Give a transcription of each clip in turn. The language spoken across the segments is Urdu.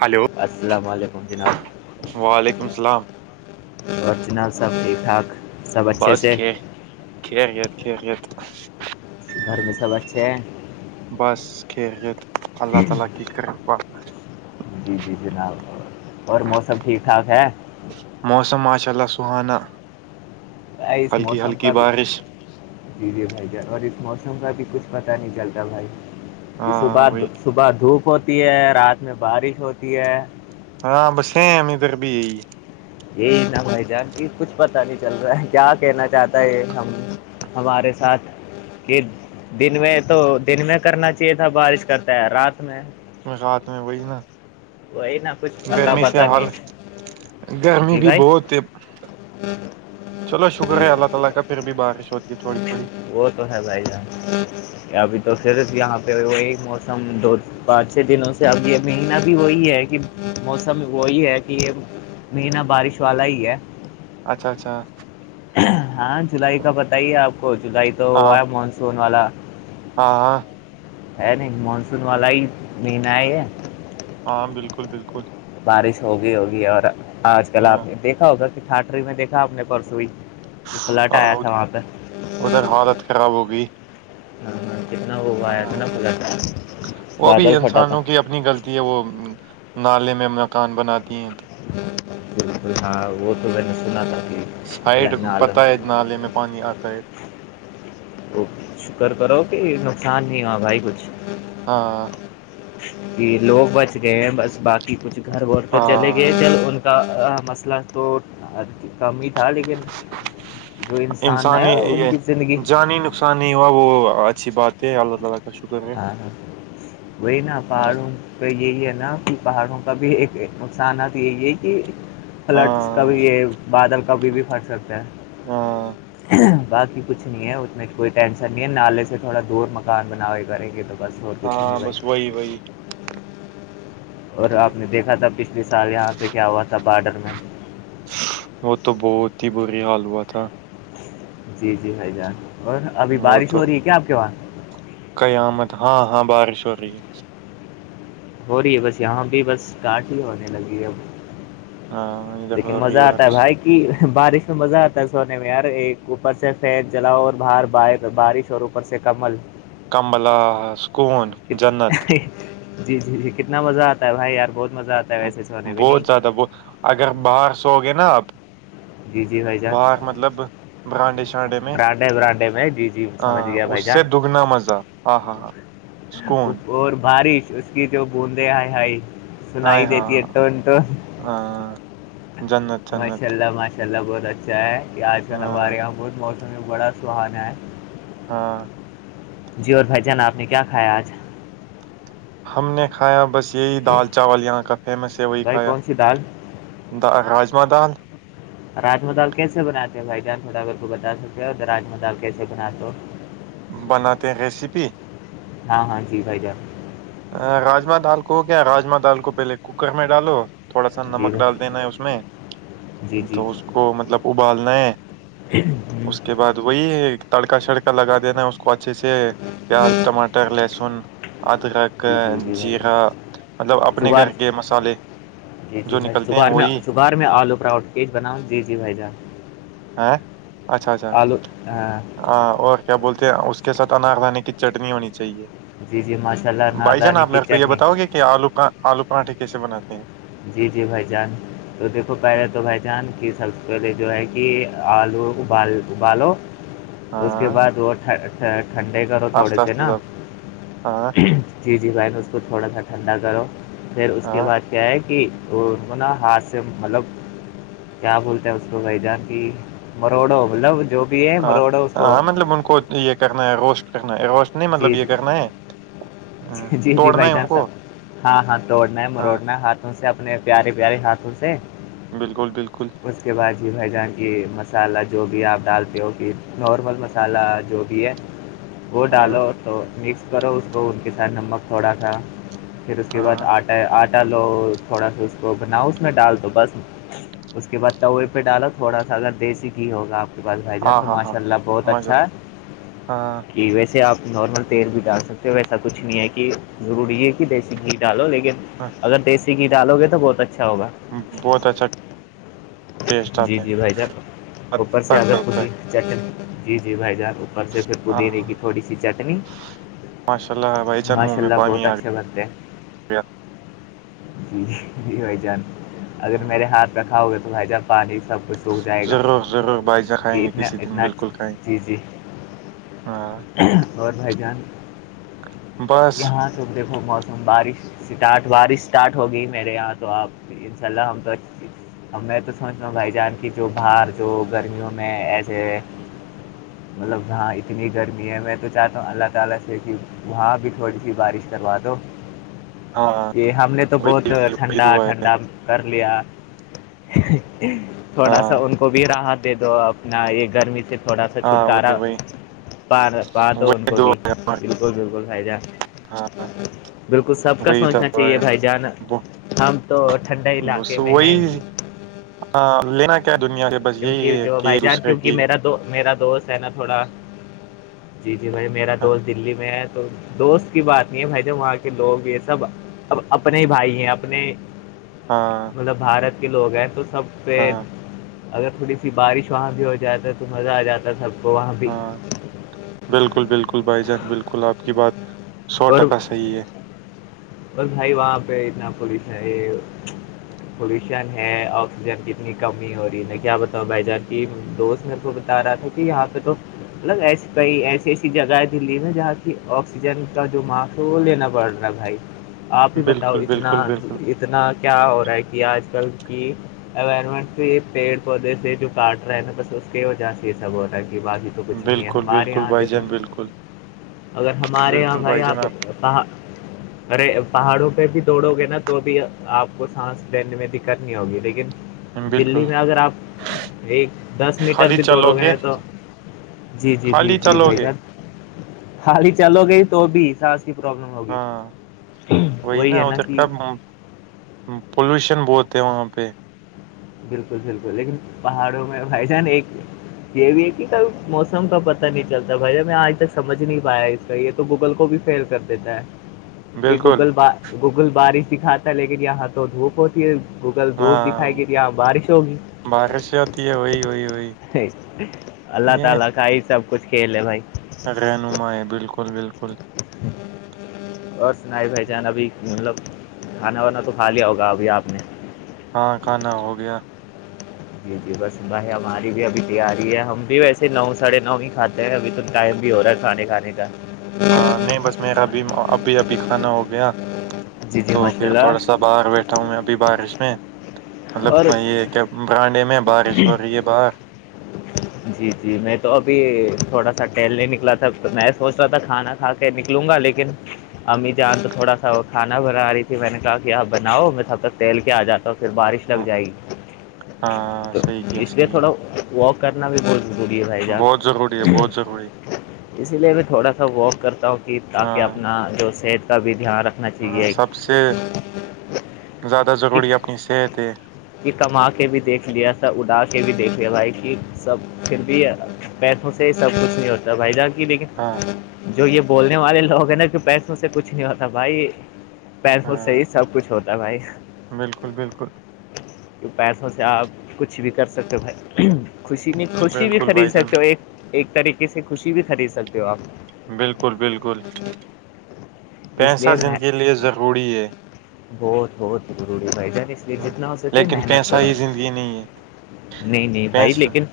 ہلو السلام علیکم وعلیکم السلام اورچنا سب ٹھیک ٹھاک سب اچھے بس سے ک کر ہیت کت گھر میں سب اچھے ہیں اللہ تعالی کی جی جی جناب اور موسم ٹھیک ٹھاک ہے موسم ماشاء اللہ سہانا بھائی اس ہلکی موسم ہلکی کا بھی بارش جی جی بھائی جان اور اس موسم کا بھی کچھ پتا نہیں چلتا بھائی کہ ہاں صبح وہی صبح دھوپ ہوتی ہے رات میں بارش ہوتی ہے ہاں بسیم ادھر بھی یہی یہ بھ جان کچھ پتا نہیں چل رہا ہے کیا کہنا چاہتا ہے ہم ہمارے ساتھ کہ دن میں تو دن میں کرنا چاہیے تھا بارش کرتا ہے رات میں ہات میں وہی نا وہی نا کچھ پتا گرمی سے پتا حال نہیں گرمی بھی بہت ہے ہاں کر رہے ہیں چلو شکر ہے اللہ تعالی کا پورے مہینے میں کتنی وہ تو ہے جائے گا ابھی تو صرف یہاں پہ وہی موسم دو پانچ چھ دنوں سے اب یہ مہگنا بھی وہی ہے کہ موسم وہی ہے کہ یہ مین بارش والا ہی ہے اچھا اچھا ہاں جولائی کا بتائیے آپ کو جولائی تو ہاں ہوا ہے مانسون والا ہاں ہاں ہے نہیں مانسون ہاں والا ہی مہین ہے یہ ہاں بالکل بالکل بارش ہوگئی ہوگی اور آج کل ہاں آپ نے دیکھا ہوگا تھٹری میں دیکھا اپنے پرسوںئی یہ فلٹ ہاں، آیا تھا اد- وہاں پہ ادھر حالت خراب ہوگئی ہاں ہاں کتنا ہووا ہے اتنا پھلا تھا وہ بھی بادل پھٹا تھا انسانوں کی اپنی غلطی ہے وہ نالے میں مکان بناتی ہیں بالکل ہاں وہ تو میں نے سنا تھا کہ سائڈ اللہ عالم پتا ہے نالے میں پانی آتا ہے شکر کرو کہ نقصان نہیں ہوا بھائی کچھ ہاں کہ لوگ بچ گئے ہیں بس باقی کچھ گھر وور تو چلے گئے ہاں چل ان مسئلہ تو کم ہی تھا لیکن جو انسان ہے انسانی ان یہ کی زندگی جانی نقصان نہیں ہوا وہ اچھی بات ہے اللہ تعال ہاں وہئی نا اللہ پہڑوں تو یہی ہے نا کہ پہاڑوں کا بھی ایک نقصان تو یہی ہے کہ فلڈس ہاں کبھی یہ بادل کبھی بھی پھٹ سکتے ہیں ہاں باقی کچھ نہیں ہے ات میں کوئی ٹینشن نہیں ہے نالے سے تھوڑا دور مکان بنا ہوئے کریں گے تو بس اور کچھ نہیں ہاں بھائی بس وہی وہی اور ہاں آپ نے دیکھا تھا پچھلے سال یہاں پہ کیا ہوا تھا بارڈر میں وہ تو بہت ہی بری حال ہوا تھا جی جی بھائی جان اور ابھی وہ بارش تو ہو رہی ہے کیا آپ کے وہاں قیامت ہاں ہاں بارش ہو رہی ہے ہو رہی ہے بس یہاں بھی بس کاٹ ہی ہونے لگی ہے ہاں اب ادھر لیکن ہو رہی مزہ آتا ہے بارش بھائی کہ بارش میں مزہ آتا ہے سونے میں یار ایک اوپر سے پید جلاؤ اور باہر ب بارش اور ا ار سے کمل کمبلا سکون جنت جی جی جی کتنا مزہ آتا ہے بھائی یار بہت مزہ آتا ہے ویسے سونے بھی نہیں بہت زیادہ وہ اگر باہر سو گے نا آپ جی جی بھائی جان باہغ مطلب برانڈے شانڈے میں براڈے براڈے میں جی جی سمجھ ہاں گیا اس بھائی سے جان دگنا مزہ ہاں ہاں ہاں سکون اور بارش اس کی جو بوندیں ہائی ہائی ہ ہاں ہاں ہاں جنت ماشاء جنت اللہ ماشاء اللہ بہت اچھا ہے یہ آج کل ہاں ہمارے یہاں بہت موسم بڑا سہانا ہے ہاں جی اور بھائی جان آپ نے کیا کھایا آج ہم نے کھایا بس یہی دال چاول یہاں کا فیمس ہے وہی بھائی کھایا کون سی دال دا راجما دال راجما دال کیسے بناتے ہو بھائی جان تھوڑا اگر کو بتا سکتے ہو تو راما دال کیسے بناتے ہو بناتے ریسیپی ہاں ہاں جی بھائی جان راجما دال کو کیا راجما دال کو پہلے کوکر میں ڈالو تھوڑا سا جی نمک ڈال بھائی دینا ہے اس میں جی جی تو اس کو مطلب ابالنا ہے اس کے بعد وہی ہے تڑکا شڑکا لگا دینا اس کو اچھے سے پیاز ٹماٹر لہسن ادرک جی گا مطلب اپنے سگار گھر کے مسالے جی جی جو نکلتے ہیں بھائیگار وہی شگار میں آلو پراوٹھ بنا جی جی بھائی جان ہیں آلو ہاں ہ اور کیا بولتے ہیں اس کے ساتھ انگ دانے کی چٹنی ہونی چاہیے جی جی مسالہ بھائی جان ناردانی آپ کی میرے کو یہ چٹنی بتاؤ گے کہ آلو آلو پرانٹھے کیسے بناتے ہیں جی جی بھائی جان تو دیکھو پہلے تو بھائی جان کس سب سے پہلے جو ہے کہ آلو ابال ابالو اس کے ہاں بعد وہ اچ ٹھنڈے کرو تھوڑے آستہ سے آستہ نا سب ہاں جی جی بھائی نے اس کو تھوڑا سا ٹھنڈا کرو پھر اس کے ہاں بعد کیا ہے کہ تو انوں ن ہاتھ سے مطلب کیا بولتے ہیں اس کو بھائی جا کہ مروڑو مطلب جو بھی ہے ہ مروڑو اس کو ہاں مطلب ان کو یہ کہنا ہے گوشت کرنا ہے گوشت نہیں مطلب جی یہ جی کہنا ہے ہاں، جی جی توڑنا بھائی ہے ان جانس کو سب ہاں ہاں توڑنا ہے ہاں مروڑنا ہے ہاتھ سے اپنے پیارے پیارے ہاتھوں سے بالکل بالکل اس کے بعد جی بھائی جان کی مسالحہ جو بھی آپ ڈالتے ہو کہ نارمل م مسالہ جو بھی ہے وہ ہ ڈالو تو مکس کرو اس کو ان کے ساتھ نمک تھوڑا سا پھر اس کے بعد ہاں آٹا آٹا لو تھوڑا سا اس کو بناؤ اس میں ڈال دو بس اس کے بعد تووے پہ ڈالو تھوڑا سا اگر دیسی گھی ہوگا آپ کو بس بھائی جان ہاں تو ہاں ہاں ماشاء اللہ بہت ماشاء اچھا اللہ ہے ہاں کہ ویسے آپ نارمل تیل بھی ڈال سکتے ہو ویسا کچھ نہیں ہے کہ ضروری ہے کہ دیسی گھی ڈالو لیکن ہاں، اگر دیسی گھی ڈالو گے تو بہت اچھا ہوگا بہت اچھا ٹیسٹ جی آتا ہے جی بھائی جان اوپر سے اگر پودینے چٹنی جی جی بھائی جان اوپر سے پھر ہاں رہے گی ہاں تھوڑی سی چٹنی ماشاء اللہ بھائی جان منہ ماشاء میں اللہ بہت پانی آ اچھے بنتے گیا جی جی جی بھائی جان اگر ہاں میرے ہاتھ رکھاؤگے تو بھائی جان پانی سب کچھ سوکھ جائے گا ضرور ضرور بائجاں کھائیں یہ گے اتنا کسی دن اتنا بالکل کھائیں گے جی جی ہاں اور بھائی جان بس یہاں صبح دیکھو موسم بارش اسٹارٹ بارش اسٹارٹ ہوگئی میرے یہاں تو آپ انشاء اللہ ہم تو اب میں تو سوچ رہ ہوں بھائی جان کی جو باہر جو گرمیوں میں ایسے مطلب یہاں اتنی گرمی ہے میں بتاتا ہوں اللہ تعالی سے وہاں بھی تھوڑی سی بارش ہاں یہ ہم نے تو بہت وہی وہی وہی ٹھنڈا دعا ہے ٹھنڈا کر لیا ہاں تھوڑا سا ان کو بھی راحت دے دو اپنا یہ گرمی سے تھوڑا سا ہاں چھٹکارا وہی وہی پا دو ان وہی کو دعا بھی ہے ہماری بالکل بالکل بھائی جان ہاں بالکل سب کا وہی سوچنا دعا چاہیے ہے بھائی جان ب- ہم تو ٹھنڈا بس علاقے میں ہیں وہی لینا کیا ہے دنیا کے کیونکہ جو بھائی جان کیوںکہ میرا دو میرا دوست ہے نا تھوڑا جی جی بھائی میرا ہاں دوست دلی میں ہے تو دوست کی بات نہیں ہے بھائی جان وہاں کے لوگ یہ سب اب اپنے بھائی ہیں اپنے ہاں مطلب بھارت کے لوگ ہیں تو سب ہاں اگر تھوڑی سی بارش وہاں بھی ہو جاتا ہے تو مزہ آ جاتا ہے سب کو وہاں بھی ہاں بالکل بالکل بھائی جان بالکل آپ کی بات سو ٹکا صحیح ہے بس بھائی وہاں پہ اتنا پولیس ہے یہ پولوشن ہے آکسیجن کی اتنی کمی ہو رہی ہے کیا بتاؤ بھائی جان کی دوست میں تو جا رہا تھا کہ یہاں پہ تو مطلب ایسے کئی ایسی ایسی جگہ ہے دلی میں جہاں کی آکسیجن کا جو ماہ تو لینا پڑ رہا بھائی آپ ہی ہے بتاؤ بالکل اتنا بالکل بالکل اتنا کیا ہو رہا ہے کہ آج کل کی امٹ تو یہ پیڑ پودے سے جو کاٹ رہا ہے نا بس اس کی وجہ سے یہ سب ہو رہا ہے کہ باقی تو کچھ نہیں ہے بالکل ہمارے بالکل یہاں بھائی دیکھو جان بالکل اگر ہمارے یہاں بالکل بھائی جان آپ ارے پہاڑوں پہ بھی دوڑو گے نا تو بھی آپ کو سانس لینے میں دقت نہیں ہوگی لیکن دلی بالکل میں اگر آپ ایک دس میٹر خالی بھی چلو دوڑو گے تو جی جی جی خالی جی چلو بھائی گے جان خالی چلو گی تو بھی سانس کی پروابلم ہوگی ہاں وہی نا ادھر کاب پولوشن بہت ہے وہاں پہ بالکل بالکل لیکن پہاڑوں میں بھائی جان ایک یہ بھی ہے کہ کب موسم کا پتاہ نہیں چلتا بھائی میں آج تک سمجھ نہیں پایا یہ تو گوگل کو بھی فیل کر دیتا ہے یہ بالکل گوگل بار گوگل بارش ہی کاتا ہے لیکن یہاں تو دھوپ ہوتی ہے گوگل دھوپ دکھائے ہاں گی یہاں بارش ہوگی بارش سے ہوتی ہے وہی ہو ہو اللہ تعالی کا ہی سب کچھ کھیل ہے بھائی رہنما بالکل بالکل اور سنائی بھائی جان ابھی مطلب کھانا وانا تو کھا لیا ہوگا ابھی آپ نے ہاں کھانا ہو گیا جی جی بس بھائی ہماری بھی ابھی تیاری ہے ہم بھی ویسے نو ساڑھے نو ہی کھاتے ہیں ابھی تو ٹائم بھی ہو رہا ہے کھانے کھانے کا ہاں نہیں بس میرا بھی اب بھی ابھی کھانا ہو گیا جی جی تو ماشاء پھر تھوڑا اللہ سا باہر بیٹھا ہوں میں ابھی بارش میں اور مطلب یہ کیا برانڈے میں بارش ہو رہی ہے باہ جی جی میں تو ابھی تھوڑا سا ٹیل نہیں نکلا تھا تو میں سوچ رہا تھا کھانا ہاں کے نکلوں گا لیکن امی جان تو تھوڑا سا وہ کھانا بنا رہی تھی میں نے کہا کہ آپ بناؤ میں تب تک تیل کے آ جاتا ہوں پھر بارش لگ ہاں جائے گی ہاں، تو صحیح کیا اس لیے صحیح تھوڑا واک کرنا بھی بہت ضروری ہے بھائی جان بہت ضروری ہے بہت ضروری اسی لیے میں تھوڑا سا واک کرتا ہوں کہ تاکہ ہاں اپنا جو صحت کا بھی دھیان رکھ ہاں سب سے زیادہ ضروری ہے اپنی صحت ہے یہ کما کے بھی دیکھ لیا تھا اڑا کے بھی دیکھ لیا بھائی کہ سب پھر بھی ہے پیٹوں سے سب کچھ نہیں ہوتا بھائی جان کی ہاں لیکن جو یہ بولنے والے لوگ ہیں نا کہ پیسوں سے کچھ نہیں ہوتا بھائی پیر سےح ہاں ہی سب کچھ ہوتا ہے بھائی بالکل بالکل پیسوں سے آپ کچھ بھی کر سکتے ہو بھائی خوشی بھی خوشی بھی بالکل خرید بھائی جان سکتے ہو ایک ایک طریقے سے خوشی بھی خرید سکتے ہو آپ بالکل بالکل اس پیسہ لیے میں زندگ لے ضروری ہے بہت بہت ضروری ہے بھائی جان اس لیے ہم، جتنا ہو کے لیکن محنت پیسہ کروں ہی زندگی ہے نہیں نہیں بھائی پیسہ لیکن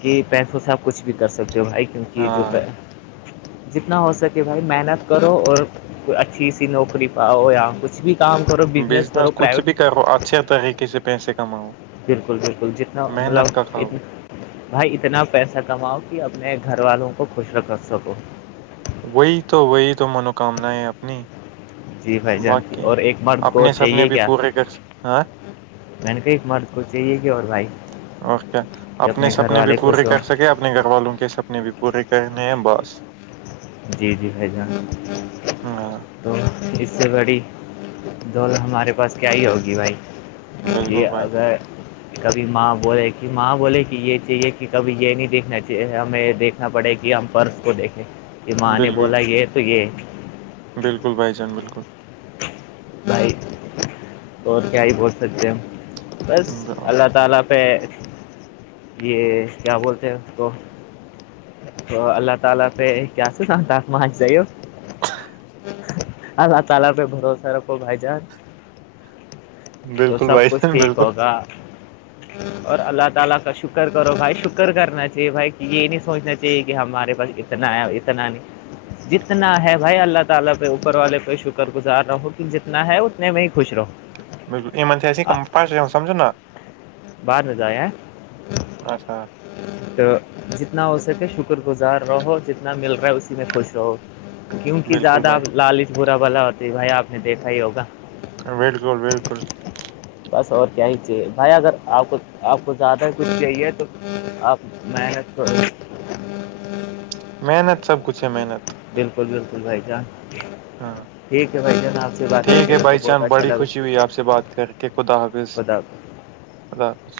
کہ پیسوں سے آپ کچھ بھی کر سکتے ہو بھائی کیونکہ یہ جو ہاں جتنا ہو سکے بھائی محنت کرو اور کوئی اچھی ا سی نوکری پاؤ یا کھ بھی کام کرو بزنس کرو کچھ پرائوٹ بھی کرو اچھے طریقے سے پیسے کماؤ بالکل بالکل جتنا مطلب محنت کا کھاؤ اتنا بھائی اتنا پیسہ کماؤ کہ اپنے گھر والوں کو خوش رکھ سکو وہی تو وہی تو منوکامنیں اپنی جی بھائی جان کی باقی اور ایک مرد کو اور اپنے سپنے چاہیے بھی کیا پورے کر س- ہاں میں نےکئی مرد کو چاہیے کہ اور بھائی اوکے کہ اپنے گھر سپنے بھی والے پورے خوش ہوں کر سکے اپنے گھر والوں کے سپنے اپنے بھی پورے کہنے ہیں بس جی جی بھائی جان ہاں تو اس سے بڑی دوڑ ہمارے پاس کیا ہی ہوگی بھائی جی بالکل بھائی اگر کبھی ماں بولے کہ ماں بولے کہ یہ چاہیے کہ کبھی یہ نہیں دیکنا چاہیے ہمیں دیکھ پڑے کہ ہم پرس کو دیکھیں کہ ماں نے بالکل بولا یہ تو یہ بالکل بھائی جان بالکل بھائی اور کیا ہی بول سکتے ہم بس اللہ تعالی پ یہ کیا بولتے ہیں اس کو تو اللہ تعالی پہ کیا سناتا م آچ جائی ہو اللہ تعالا پہ بھروسہ رکھو بھائی جان تو بالکل سب بھائی کچھ جان ٹھیک بالکل ہوگا اور اللہ تعالی کا شکر کرو بھائی شکر کرنا چاہیے بھائی کہ یہ نہیں سوچنا چاہیے کہ ہمارے پاس نا اتناانی جتنا ہے بھائی اللہ تعالی پہ اوپر والے پہ شکر گزار رہو کہ جتنا ہے اتنے میں ہی خوش رہو بالکل ای تھےاش سمجھو نہ بر میں جائے ہیں اچھا تو جتنا ہو سکے شکر گزار رہو جتنا مل رہا ہے اسی میں خوش رہو کیوںک بالکل زیادہ بھائی ا لالچ بھورا بلا ہوتی ہے بھائی آپ نے دیکھا ہی ہوگا بالکل بالکل بس اور کیا ہی چاہیے بھائی اگر آپ کو آپ کو زیادہ کچھ چاہیے تو آپ محنت کر محنت سب کچھ ہے محنت بالکل بالکل بھائی جان ہاں ٹھیک ہے بھائی جان آپ سے بات کر ٹھیک کے ہے میرے کو بھائی بہت چان اچھا بڑی لگا خوشی ہوئی آپ سے بات کر کے خدا حافظ خدا حافظ